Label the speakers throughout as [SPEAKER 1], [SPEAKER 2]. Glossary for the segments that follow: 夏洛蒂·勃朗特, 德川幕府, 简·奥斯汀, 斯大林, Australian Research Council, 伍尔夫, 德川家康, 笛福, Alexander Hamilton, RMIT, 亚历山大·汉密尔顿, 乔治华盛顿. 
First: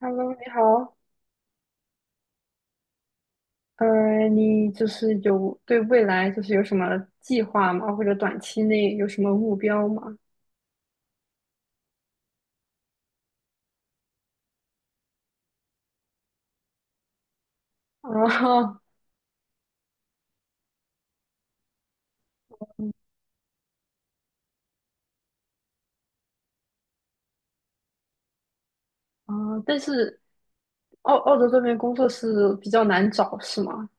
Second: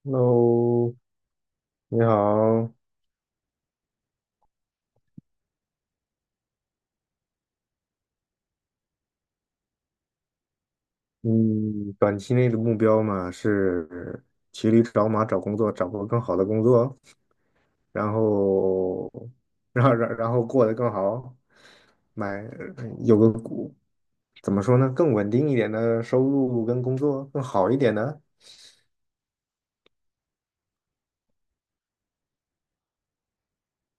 [SPEAKER 1] Hello,你好。
[SPEAKER 2] Hello，你好。
[SPEAKER 1] 你就是有对未来就是有什么计划吗？或者短期内有什么目标吗？
[SPEAKER 2] 嗯，短期内的目标嘛是骑驴找马找工作，找个更好的工作，然
[SPEAKER 1] 哦。
[SPEAKER 2] 后，然后过得更好，买有个股怎么说呢，更稳定一点的收入跟工作更好一点的。
[SPEAKER 1] 啊，但是澳洲这边工作是比较难找，是吗？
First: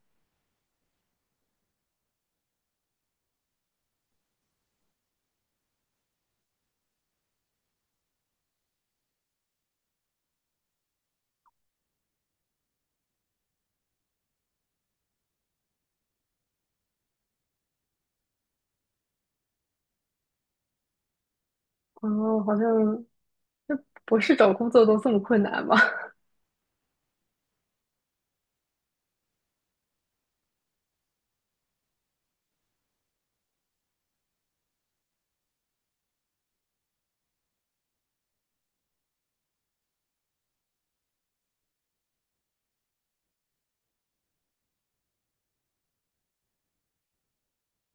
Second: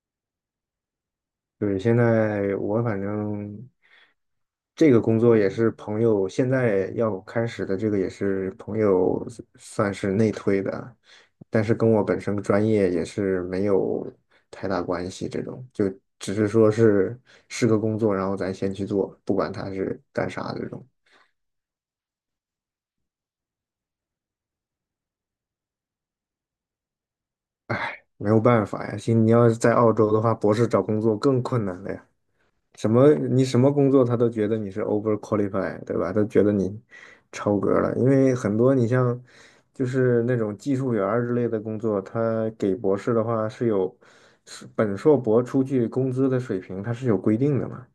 [SPEAKER 2] 对，现在我反正这个工作也是朋友，现在要开始的这个也是朋友算是内推的，但是跟我本身专业也是没有太大关系，这种就只是说是个工作，然后咱先去做，不管他是干啥这种。
[SPEAKER 1] 哦，好像就博士找工作都这么困难吗？
[SPEAKER 2] 唉，没有办法呀，现你要是在澳洲的话，博士找工作更困难了呀。什么你什么工作他都觉得你是 over q u a l i f y 对吧？都觉得你超格了，因为很多你像就是那种技术员儿之类的工作，他给博士的话是是本硕博出去工资的水平，它是有规定的嘛。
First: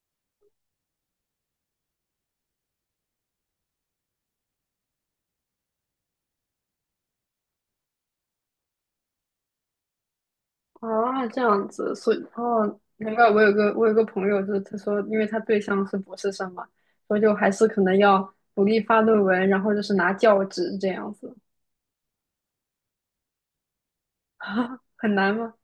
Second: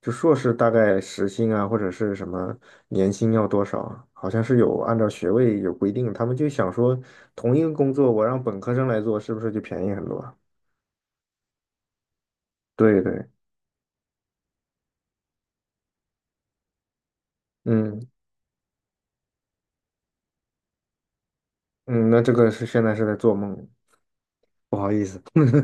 [SPEAKER 2] 就硕士大概时薪啊，或者是什么年薪要多少啊好像是有按照学位有规定。他们就想说，同一个工作我让本科生来做，是不是就便宜很多啊？
[SPEAKER 1] 啊，这样子，所以哦，
[SPEAKER 2] 对
[SPEAKER 1] 难
[SPEAKER 2] 对，
[SPEAKER 1] 怪我有个朋友，就是他说，因为他对象是博士生嘛，所以就还是可能
[SPEAKER 2] 嗯
[SPEAKER 1] 要努力发论文，然后就是拿教职这样子。
[SPEAKER 2] 嗯，那这个是现在是在做梦。不好 意
[SPEAKER 1] 很
[SPEAKER 2] 思，
[SPEAKER 1] 难吗？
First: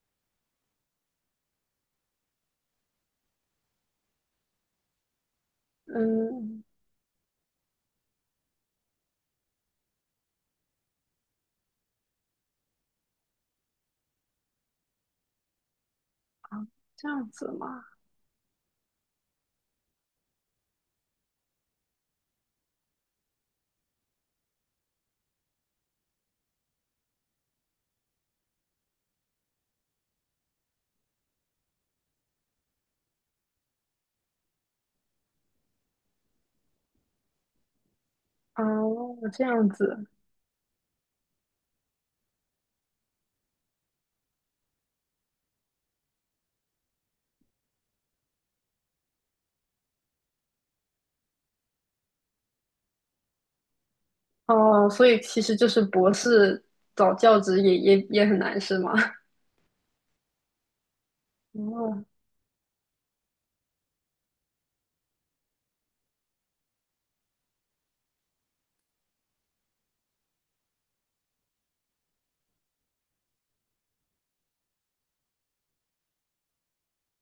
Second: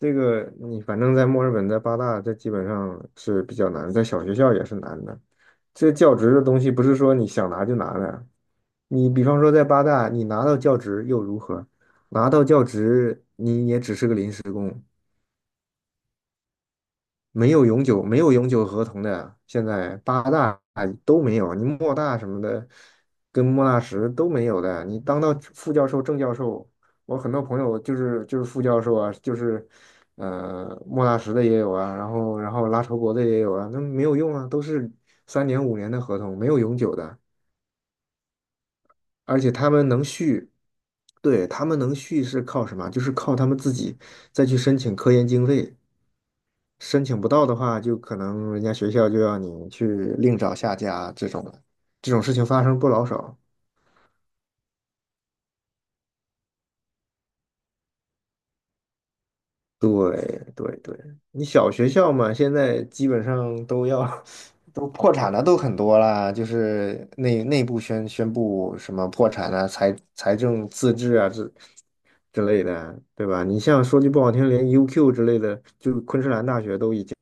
[SPEAKER 2] 这个你反正在墨尔本，在八大，这基本上是比较难的，在小学校也是难的。这教职的东
[SPEAKER 1] 嗯。
[SPEAKER 2] 西不是说你想拿就拿的，你比方说在八大，你拿到教职又如何？拿到教职，你也只是个临时工。
[SPEAKER 1] 啊，这样子
[SPEAKER 2] 没有
[SPEAKER 1] 嘛？
[SPEAKER 2] 永久没有永久合同的，现在八大都没有，你莫大什么的，跟莫纳什都没有的。你当到副教授、正教授，我很多朋友就是副教授啊，就是莫纳什的也有啊，然后拉筹伯的也有啊，那没有用啊，都是三年五年的合同，没有永久的，
[SPEAKER 1] 哦，
[SPEAKER 2] 而
[SPEAKER 1] 这
[SPEAKER 2] 且
[SPEAKER 1] 样
[SPEAKER 2] 他们能
[SPEAKER 1] 子。
[SPEAKER 2] 续。对，他们能续是靠什么？就是靠他们自己再去申请科研经费。申请不到的话，就可能人家学校就要你去另找下家这种了，这种事情发生不老少。
[SPEAKER 1] 哦，所以其实就是博士找教职也很难是吗？
[SPEAKER 2] 对对对，你小学
[SPEAKER 1] 哦
[SPEAKER 2] 校嘛，现在基本上都要 都破产了，都很多啦，就是内部宣布什么破产啊、财政自治啊之类的，对吧？你像说句不好听，连 UQ 之类的，就昆士兰大学都已经。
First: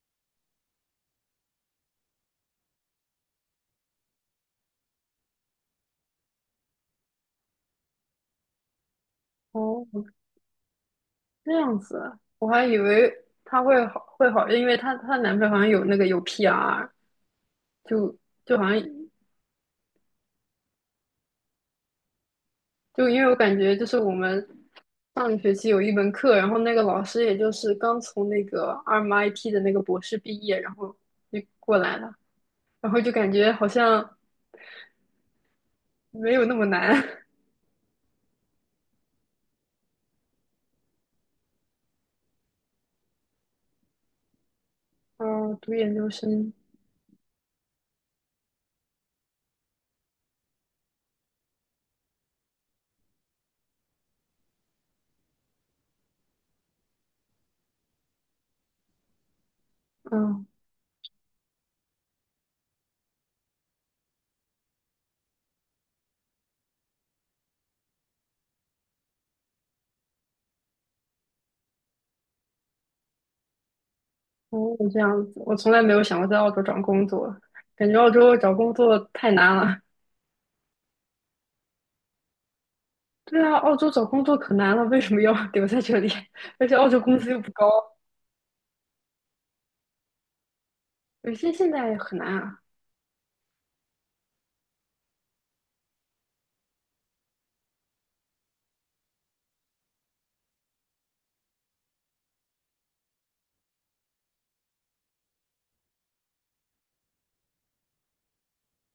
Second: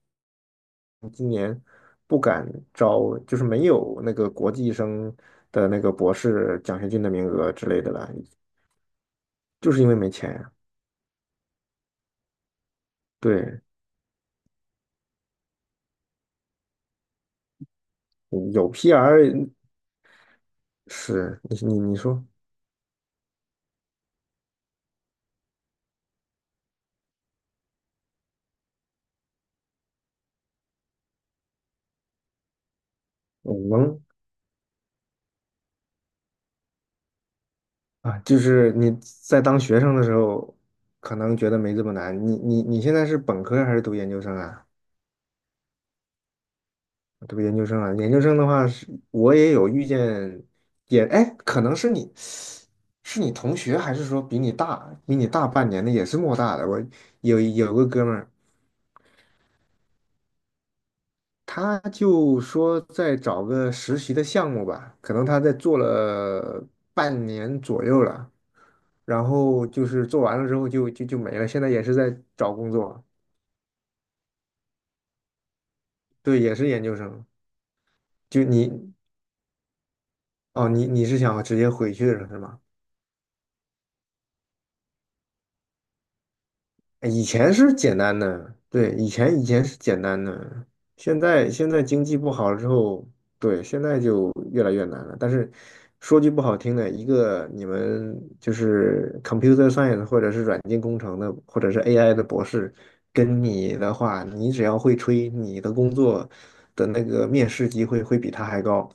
[SPEAKER 2] 今年不敢招，就是没有那个国际生的那个博士奖学金的名额之类的了，就是
[SPEAKER 1] 哦，
[SPEAKER 2] 因为没钱呀。
[SPEAKER 1] 这样子，我还以为
[SPEAKER 2] 对，
[SPEAKER 1] 她会好，因为她男朋友好像有那个有 PR,就
[SPEAKER 2] 嗯
[SPEAKER 1] 就好
[SPEAKER 2] 有
[SPEAKER 1] 像
[SPEAKER 2] PR。 是你说
[SPEAKER 1] 就因为我感觉就是我们上个学期有一门课，然后那个老师也就是刚从那个 RMIT 的那个博士毕业，然后就过来了，然后就感觉
[SPEAKER 2] 我
[SPEAKER 1] 好
[SPEAKER 2] 能
[SPEAKER 1] 像没有那么难。
[SPEAKER 2] 啊，就是你在当学生的时候，可能觉得没这么难。你现在是本科还是读研究生啊？
[SPEAKER 1] 嗯，读研究生。
[SPEAKER 2] 这个研究生啊，研究生的话是，我也有遇见，也哎，可能是你，是你同学，还是说比你大，比你大半年的，也是莫大的。我有个哥们儿，
[SPEAKER 1] 嗯。
[SPEAKER 2] 他就说在找个实习的项目吧，可能他在做了半年左右了，然后就是做完了之后就没了，现在也是在找工作，
[SPEAKER 1] 哦，这样子，我从来没有想过在
[SPEAKER 2] 对，
[SPEAKER 1] 澳
[SPEAKER 2] 也
[SPEAKER 1] 洲
[SPEAKER 2] 是
[SPEAKER 1] 找
[SPEAKER 2] 研究
[SPEAKER 1] 工
[SPEAKER 2] 生。
[SPEAKER 1] 作，感觉澳洲
[SPEAKER 2] 就
[SPEAKER 1] 找
[SPEAKER 2] 你
[SPEAKER 1] 工作太难了。
[SPEAKER 2] 哦，你是想直接回去了是吗？
[SPEAKER 1] 对啊，澳洲找工作可难了，为什么要 留在这里？而且澳洲
[SPEAKER 2] 哎
[SPEAKER 1] 工
[SPEAKER 2] 以
[SPEAKER 1] 资又不
[SPEAKER 2] 前
[SPEAKER 1] 高。
[SPEAKER 2] 是简单的，对，以前是简单的，现
[SPEAKER 1] 有
[SPEAKER 2] 在
[SPEAKER 1] 些
[SPEAKER 2] 现
[SPEAKER 1] 现
[SPEAKER 2] 在
[SPEAKER 1] 在
[SPEAKER 2] 经济
[SPEAKER 1] 很
[SPEAKER 2] 不
[SPEAKER 1] 难
[SPEAKER 2] 好了
[SPEAKER 1] 啊。
[SPEAKER 2] 之后，对，现在就越来越难了。但是说句不好听的，一个你们就是 computer science 或者是软件工程的，或者是 AI 的博士，跟你的话，你只要会吹，你的工作的那个面试机会会比他还高。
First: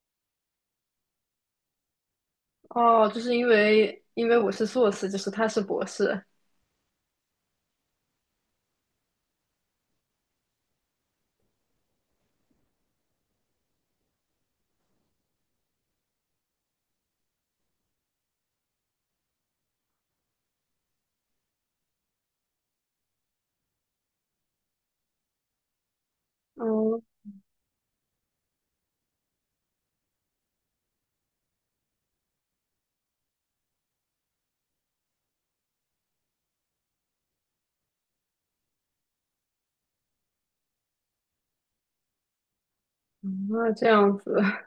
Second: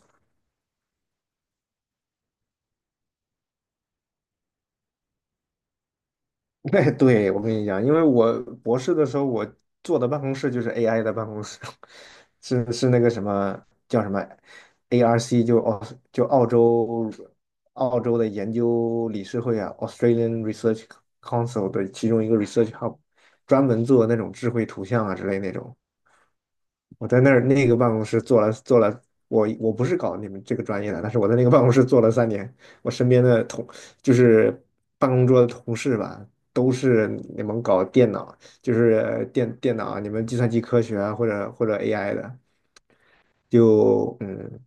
[SPEAKER 1] 哦，就是因为我是硕士，就是他是博士。
[SPEAKER 2] 对，对，我跟你讲，因为我博士的时候，我坐的办公室就是 AI 的办公室，是那个什么叫什么 ARC，就澳就澳洲澳洲的研究理事会啊，Australian Research Council 的其中一个 research hub，专门做那种智慧图像啊之类那种。
[SPEAKER 1] 哦。
[SPEAKER 2] 我在那儿那个办公室做了，我不是搞你们这个专业的，但是我在那个办公室做了三年，我身边的同就是办公桌的同事吧，都是你们搞电脑，就是电脑啊，你们计算机科学啊，或者 AI 的，
[SPEAKER 1] 嗯那这样
[SPEAKER 2] 就
[SPEAKER 1] 子。
[SPEAKER 2] 嗯。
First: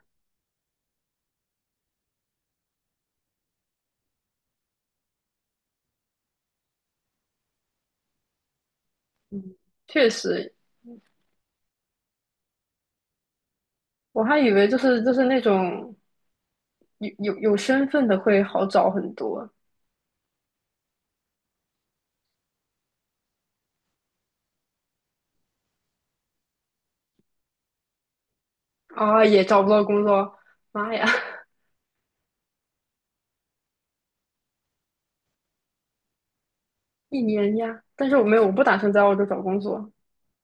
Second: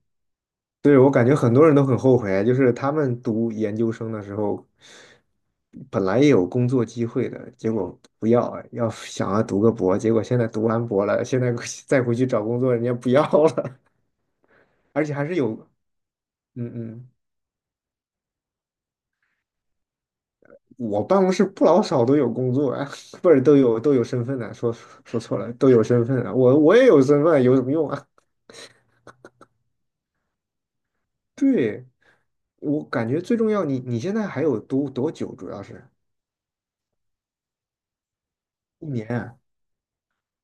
[SPEAKER 2] 对，我感觉很多人都很后悔，就是他们读研究生的时候，本来也有工作机会的，结果不要，要想要读个博，
[SPEAKER 1] 确
[SPEAKER 2] 结果现在
[SPEAKER 1] 实，
[SPEAKER 2] 读完博了，现在 再回去找工作，人家不要了，
[SPEAKER 1] 我还以为就 是
[SPEAKER 2] 而
[SPEAKER 1] 就
[SPEAKER 2] 且
[SPEAKER 1] 是
[SPEAKER 2] 还是
[SPEAKER 1] 那
[SPEAKER 2] 有，
[SPEAKER 1] 种
[SPEAKER 2] 嗯嗯，
[SPEAKER 1] 有身份的会好找很多。
[SPEAKER 2] 我办公室不老少都有工作啊，不是都有身份的，说说错了，都有身份啊，我也有身份，有什么用啊？
[SPEAKER 1] 啊，也找不到工作，妈呀！
[SPEAKER 2] 对，我感觉最重要，你现在还有多久？主要是
[SPEAKER 1] 一年呀，但是我没有，我不打
[SPEAKER 2] 一
[SPEAKER 1] 算在
[SPEAKER 2] 年
[SPEAKER 1] 澳洲
[SPEAKER 2] 啊，
[SPEAKER 1] 找工作。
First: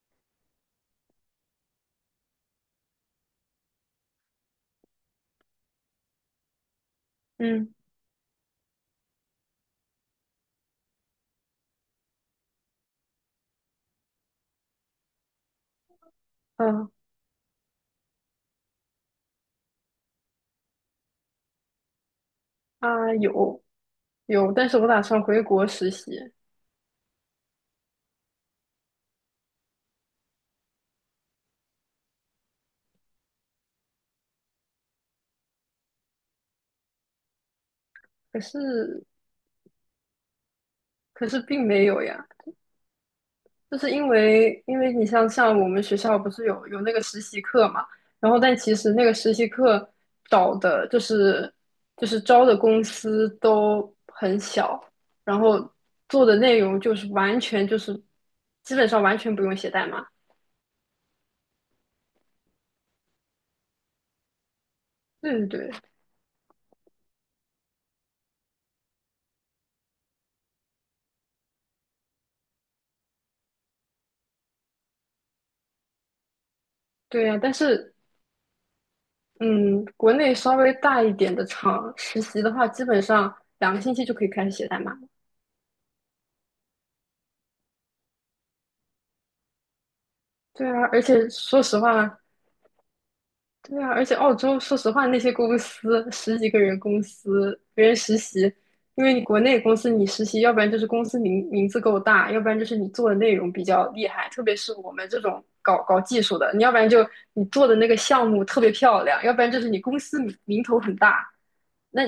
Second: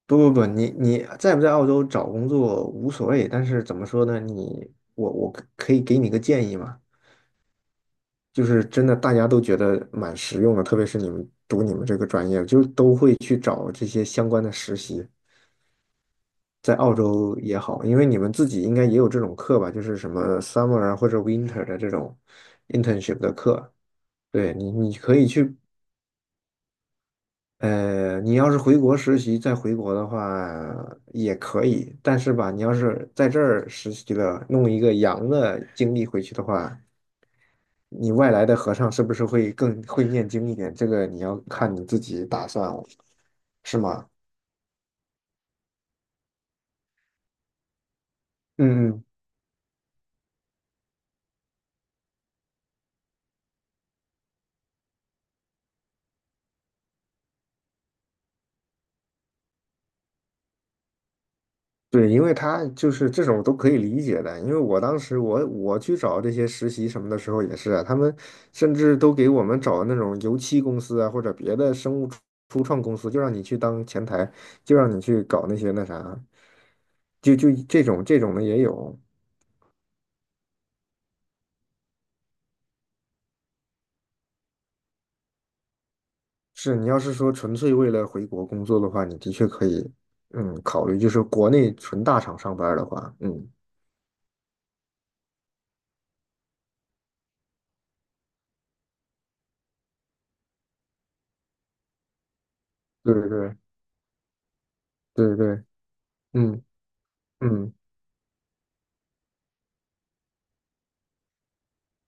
[SPEAKER 2] 不不不，你在不在澳洲找工作无所谓，但是怎么说呢？我可以给你个建议嘛，
[SPEAKER 1] 嗯
[SPEAKER 2] 就是真的大家都觉得蛮实用的，特别是你们读你们这个专业，就都会去找这些相关的实习，在
[SPEAKER 1] 嗯
[SPEAKER 2] 澳洲也好，因为你们自己应该也有这种课吧，就是什么 summer 啊或者 winter 的这种
[SPEAKER 1] 啊，
[SPEAKER 2] internship 的
[SPEAKER 1] 有
[SPEAKER 2] 课，
[SPEAKER 1] 有，
[SPEAKER 2] 对
[SPEAKER 1] 但
[SPEAKER 2] 你
[SPEAKER 1] 是我
[SPEAKER 2] 你
[SPEAKER 1] 打
[SPEAKER 2] 可
[SPEAKER 1] 算
[SPEAKER 2] 以
[SPEAKER 1] 回
[SPEAKER 2] 去
[SPEAKER 1] 国实习。
[SPEAKER 2] 你要是回国实习再回国的话也可以，但是吧，你要是在这儿实习了，弄一个洋的经历回去的话，你外
[SPEAKER 1] 可
[SPEAKER 2] 来的和尚是
[SPEAKER 1] 是
[SPEAKER 2] 不是会更会念经一点？这个你
[SPEAKER 1] 可
[SPEAKER 2] 要
[SPEAKER 1] 是并
[SPEAKER 2] 看
[SPEAKER 1] 没
[SPEAKER 2] 你自
[SPEAKER 1] 有
[SPEAKER 2] 己
[SPEAKER 1] 呀，
[SPEAKER 2] 打算了，是
[SPEAKER 1] 就是因
[SPEAKER 2] 吗？
[SPEAKER 1] 为因为你像我们学校不是有那个实习课嘛，然后但其实
[SPEAKER 2] 嗯
[SPEAKER 1] 那个实习课找的就是招的公司都很小，然后做的内容就是完全就是基本上完全不用写代码。
[SPEAKER 2] 对，因为他就是这种都可以理解的，因为我当时
[SPEAKER 1] 对
[SPEAKER 2] 我
[SPEAKER 1] 对对。
[SPEAKER 2] 我去找这些实习什么的时候也是啊，他们甚至都给我们找那种油漆公司啊，或者别的生物初创公司，就让你去当前台，就让你去搞那些那啥，
[SPEAKER 1] 对呀，但
[SPEAKER 2] 这
[SPEAKER 1] 是
[SPEAKER 2] 种这种的也有。
[SPEAKER 1] 嗯，国内稍微大一点的厂实习的话，基本上两个星期就可以开始写代码了。
[SPEAKER 2] 是你要是说纯粹为了回国工作的话，你的确可以，嗯，
[SPEAKER 1] 对啊，
[SPEAKER 2] 考虑
[SPEAKER 1] 而
[SPEAKER 2] 就是
[SPEAKER 1] 且
[SPEAKER 2] 国
[SPEAKER 1] 说
[SPEAKER 2] 内
[SPEAKER 1] 实
[SPEAKER 2] 纯
[SPEAKER 1] 话，
[SPEAKER 2] 大厂上班儿的话，嗯，
[SPEAKER 1] 对啊，而且澳洲说实话，那些公司十几个人公司，别人实习，因为你国内公司你实习，要不然就是公司名字够大，要不然就是你做的
[SPEAKER 2] 对对
[SPEAKER 1] 内容
[SPEAKER 2] 对
[SPEAKER 1] 比较厉害，特别是我们这
[SPEAKER 2] 对
[SPEAKER 1] 种
[SPEAKER 2] 对，
[SPEAKER 1] 搞技术的，你
[SPEAKER 2] 嗯
[SPEAKER 1] 要不然就你做
[SPEAKER 2] 嗯
[SPEAKER 1] 的那个项目特别漂亮，要不然就是你公司名头很大。那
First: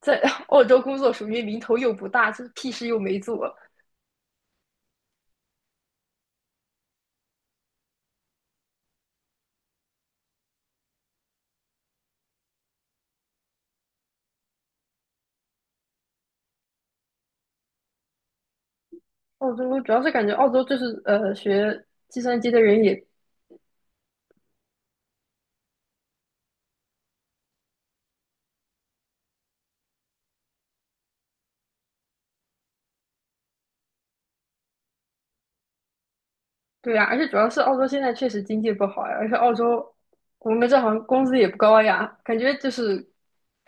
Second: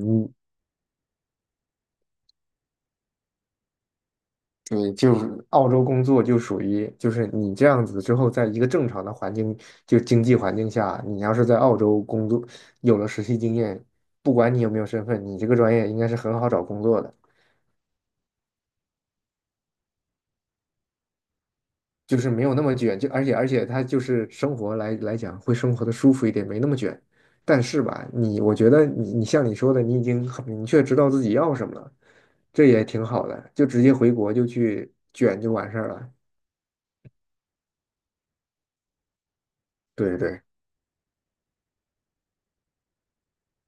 [SPEAKER 1] 在 澳洲工作属于名头又不大，就是屁事又没做。
[SPEAKER 2] 对，就是澳洲工作就属于，就是你这样子之后，在一个正常的环境，就经济环境下，你要是在澳洲工作，有了实习经验，不管你有没有身份，你这个专业应该是很好找工作的，
[SPEAKER 1] 澳洲主要是感觉澳洲就是学
[SPEAKER 2] 就
[SPEAKER 1] 计
[SPEAKER 2] 是
[SPEAKER 1] 算
[SPEAKER 2] 没
[SPEAKER 1] 机
[SPEAKER 2] 有
[SPEAKER 1] 的
[SPEAKER 2] 那么
[SPEAKER 1] 人
[SPEAKER 2] 卷，
[SPEAKER 1] 也
[SPEAKER 2] 就而且他就是生活来讲，会生活的舒服一点，没那么卷。但是吧，我觉得你像你说的，你已经很明确知道自己要什么了，这也挺好的，就直接回国就去卷就完事儿了。
[SPEAKER 1] 对呀，而且主要是澳洲现在确实经济不好呀，而且澳洲
[SPEAKER 2] 对对。
[SPEAKER 1] 我们这行工资也不高呀，感觉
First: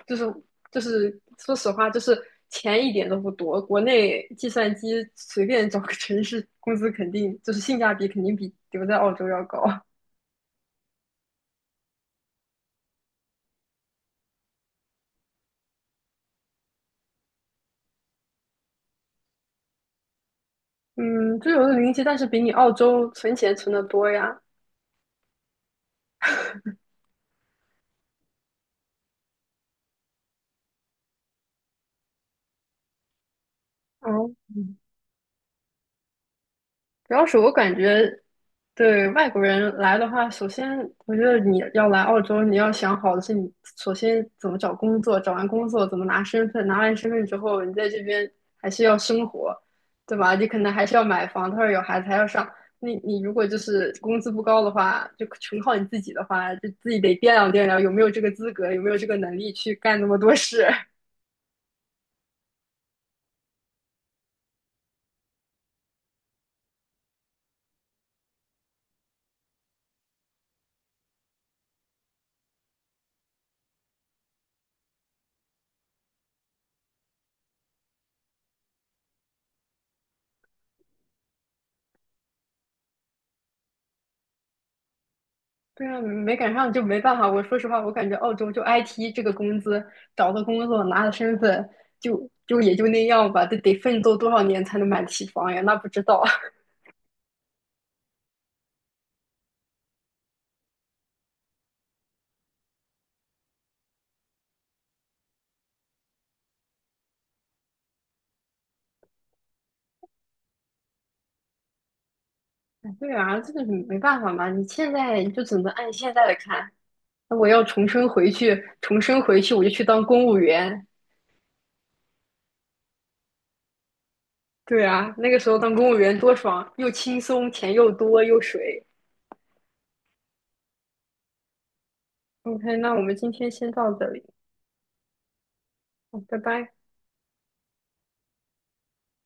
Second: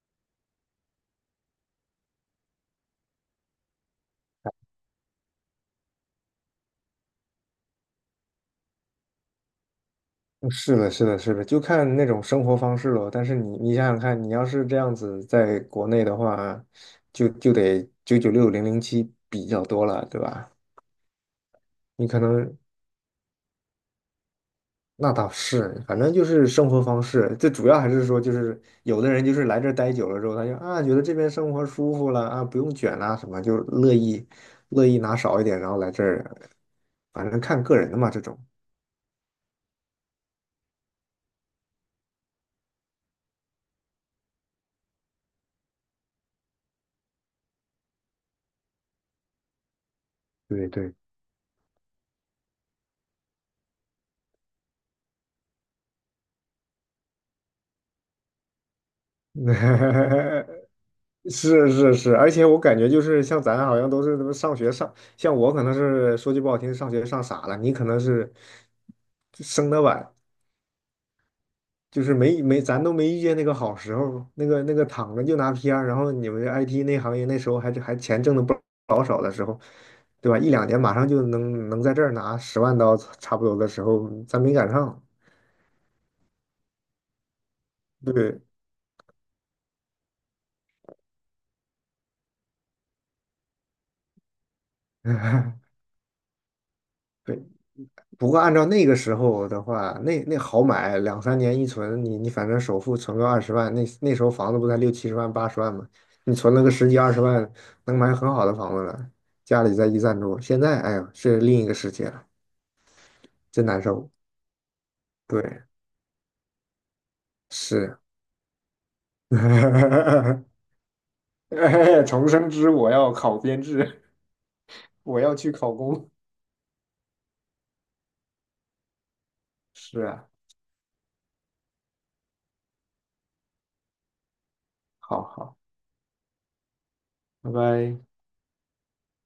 [SPEAKER 1] 就是就是说实话就是钱一点都不多，国内计算机随便找个城市工资肯定就是性价比肯定比留在澳洲要高。
[SPEAKER 2] 嗯是的，是的，是的，就看那种生活方式了。但是你，你想想看，你要是这样子在国内的话，就得996 007比较多了，对吧？
[SPEAKER 1] 嗯，就有的零息，
[SPEAKER 2] 你
[SPEAKER 1] 但
[SPEAKER 2] 可
[SPEAKER 1] 是比你
[SPEAKER 2] 能
[SPEAKER 1] 澳洲存钱存的多呀。
[SPEAKER 2] 那倒是，反正就是生活方式，最主要还是说，就是有的人就是来这儿待久了之后，他就啊觉得这边生活舒服了啊，不用卷啦什么，就乐意
[SPEAKER 1] 嗯。
[SPEAKER 2] 乐意拿少一点，然后来这儿，
[SPEAKER 1] 主要
[SPEAKER 2] 反
[SPEAKER 1] 是
[SPEAKER 2] 正
[SPEAKER 1] 我
[SPEAKER 2] 看
[SPEAKER 1] 感
[SPEAKER 2] 个人的嘛，
[SPEAKER 1] 觉
[SPEAKER 2] 这种。
[SPEAKER 1] 对外国人来的话，首先我觉得你要来澳洲，你要想好的是你首先怎么找工作，找完工作怎么拿身份，拿完身份之后，你在这边还是要生活，对吧？你可
[SPEAKER 2] 对
[SPEAKER 1] 能还
[SPEAKER 2] 对，
[SPEAKER 1] 是要买房，他说有孩子还要上。那你如果就是工资不高的话，就全靠你自己的话，就自己得掂量有没有这个资格，有没有这个能 力去干那么多事。
[SPEAKER 2] 是是是，而且我感觉就是像咱好像都是他妈上学上，像我可能是说句不好听，上学上傻了，你可能是生的晚，就是没没咱都没遇见那个好时候，那个那个躺着就拿 PR，然后你们 IT 那行业那时候还钱挣的不老少的时候，对吧？一两年马上就能在这儿拿10万刀差不多的时候，咱没赶上，
[SPEAKER 1] 对啊，没赶上就没办法。我说实话，我感觉澳
[SPEAKER 2] 对，
[SPEAKER 1] 洲就 IT 这个工资，找个工作拿了身份，就也就那样吧。得奋斗多少年才能买得起房呀？那 不知道。
[SPEAKER 2] 对。不过按照那个时候的话，那好买，两三年一存，你反正首付存个二十万，那时候房子不才六七十万、八十万吗？你存了个十几二十万，能买很好的房子了。家里再一赞助，现在哎呀，是另一个世界了，
[SPEAKER 1] 对啊，这个
[SPEAKER 2] 真难
[SPEAKER 1] 没
[SPEAKER 2] 受。
[SPEAKER 1] 办法嘛。你现在你就只能
[SPEAKER 2] 对，
[SPEAKER 1] 按现在的看。那我要重
[SPEAKER 2] 是，
[SPEAKER 1] 生回去，重生回去我就去 当公务员。
[SPEAKER 2] 哎，重生之我要考编制，
[SPEAKER 1] 对啊，
[SPEAKER 2] 我
[SPEAKER 1] 那
[SPEAKER 2] 要
[SPEAKER 1] 个时
[SPEAKER 2] 去
[SPEAKER 1] 候
[SPEAKER 2] 考
[SPEAKER 1] 当公务
[SPEAKER 2] 公。
[SPEAKER 1] 员多爽，又轻松，钱又多又水。
[SPEAKER 2] 是啊，
[SPEAKER 1] OK,那我们今天先到这里。
[SPEAKER 2] 好好，
[SPEAKER 1] 好，拜拜。
[SPEAKER 2] 拜拜。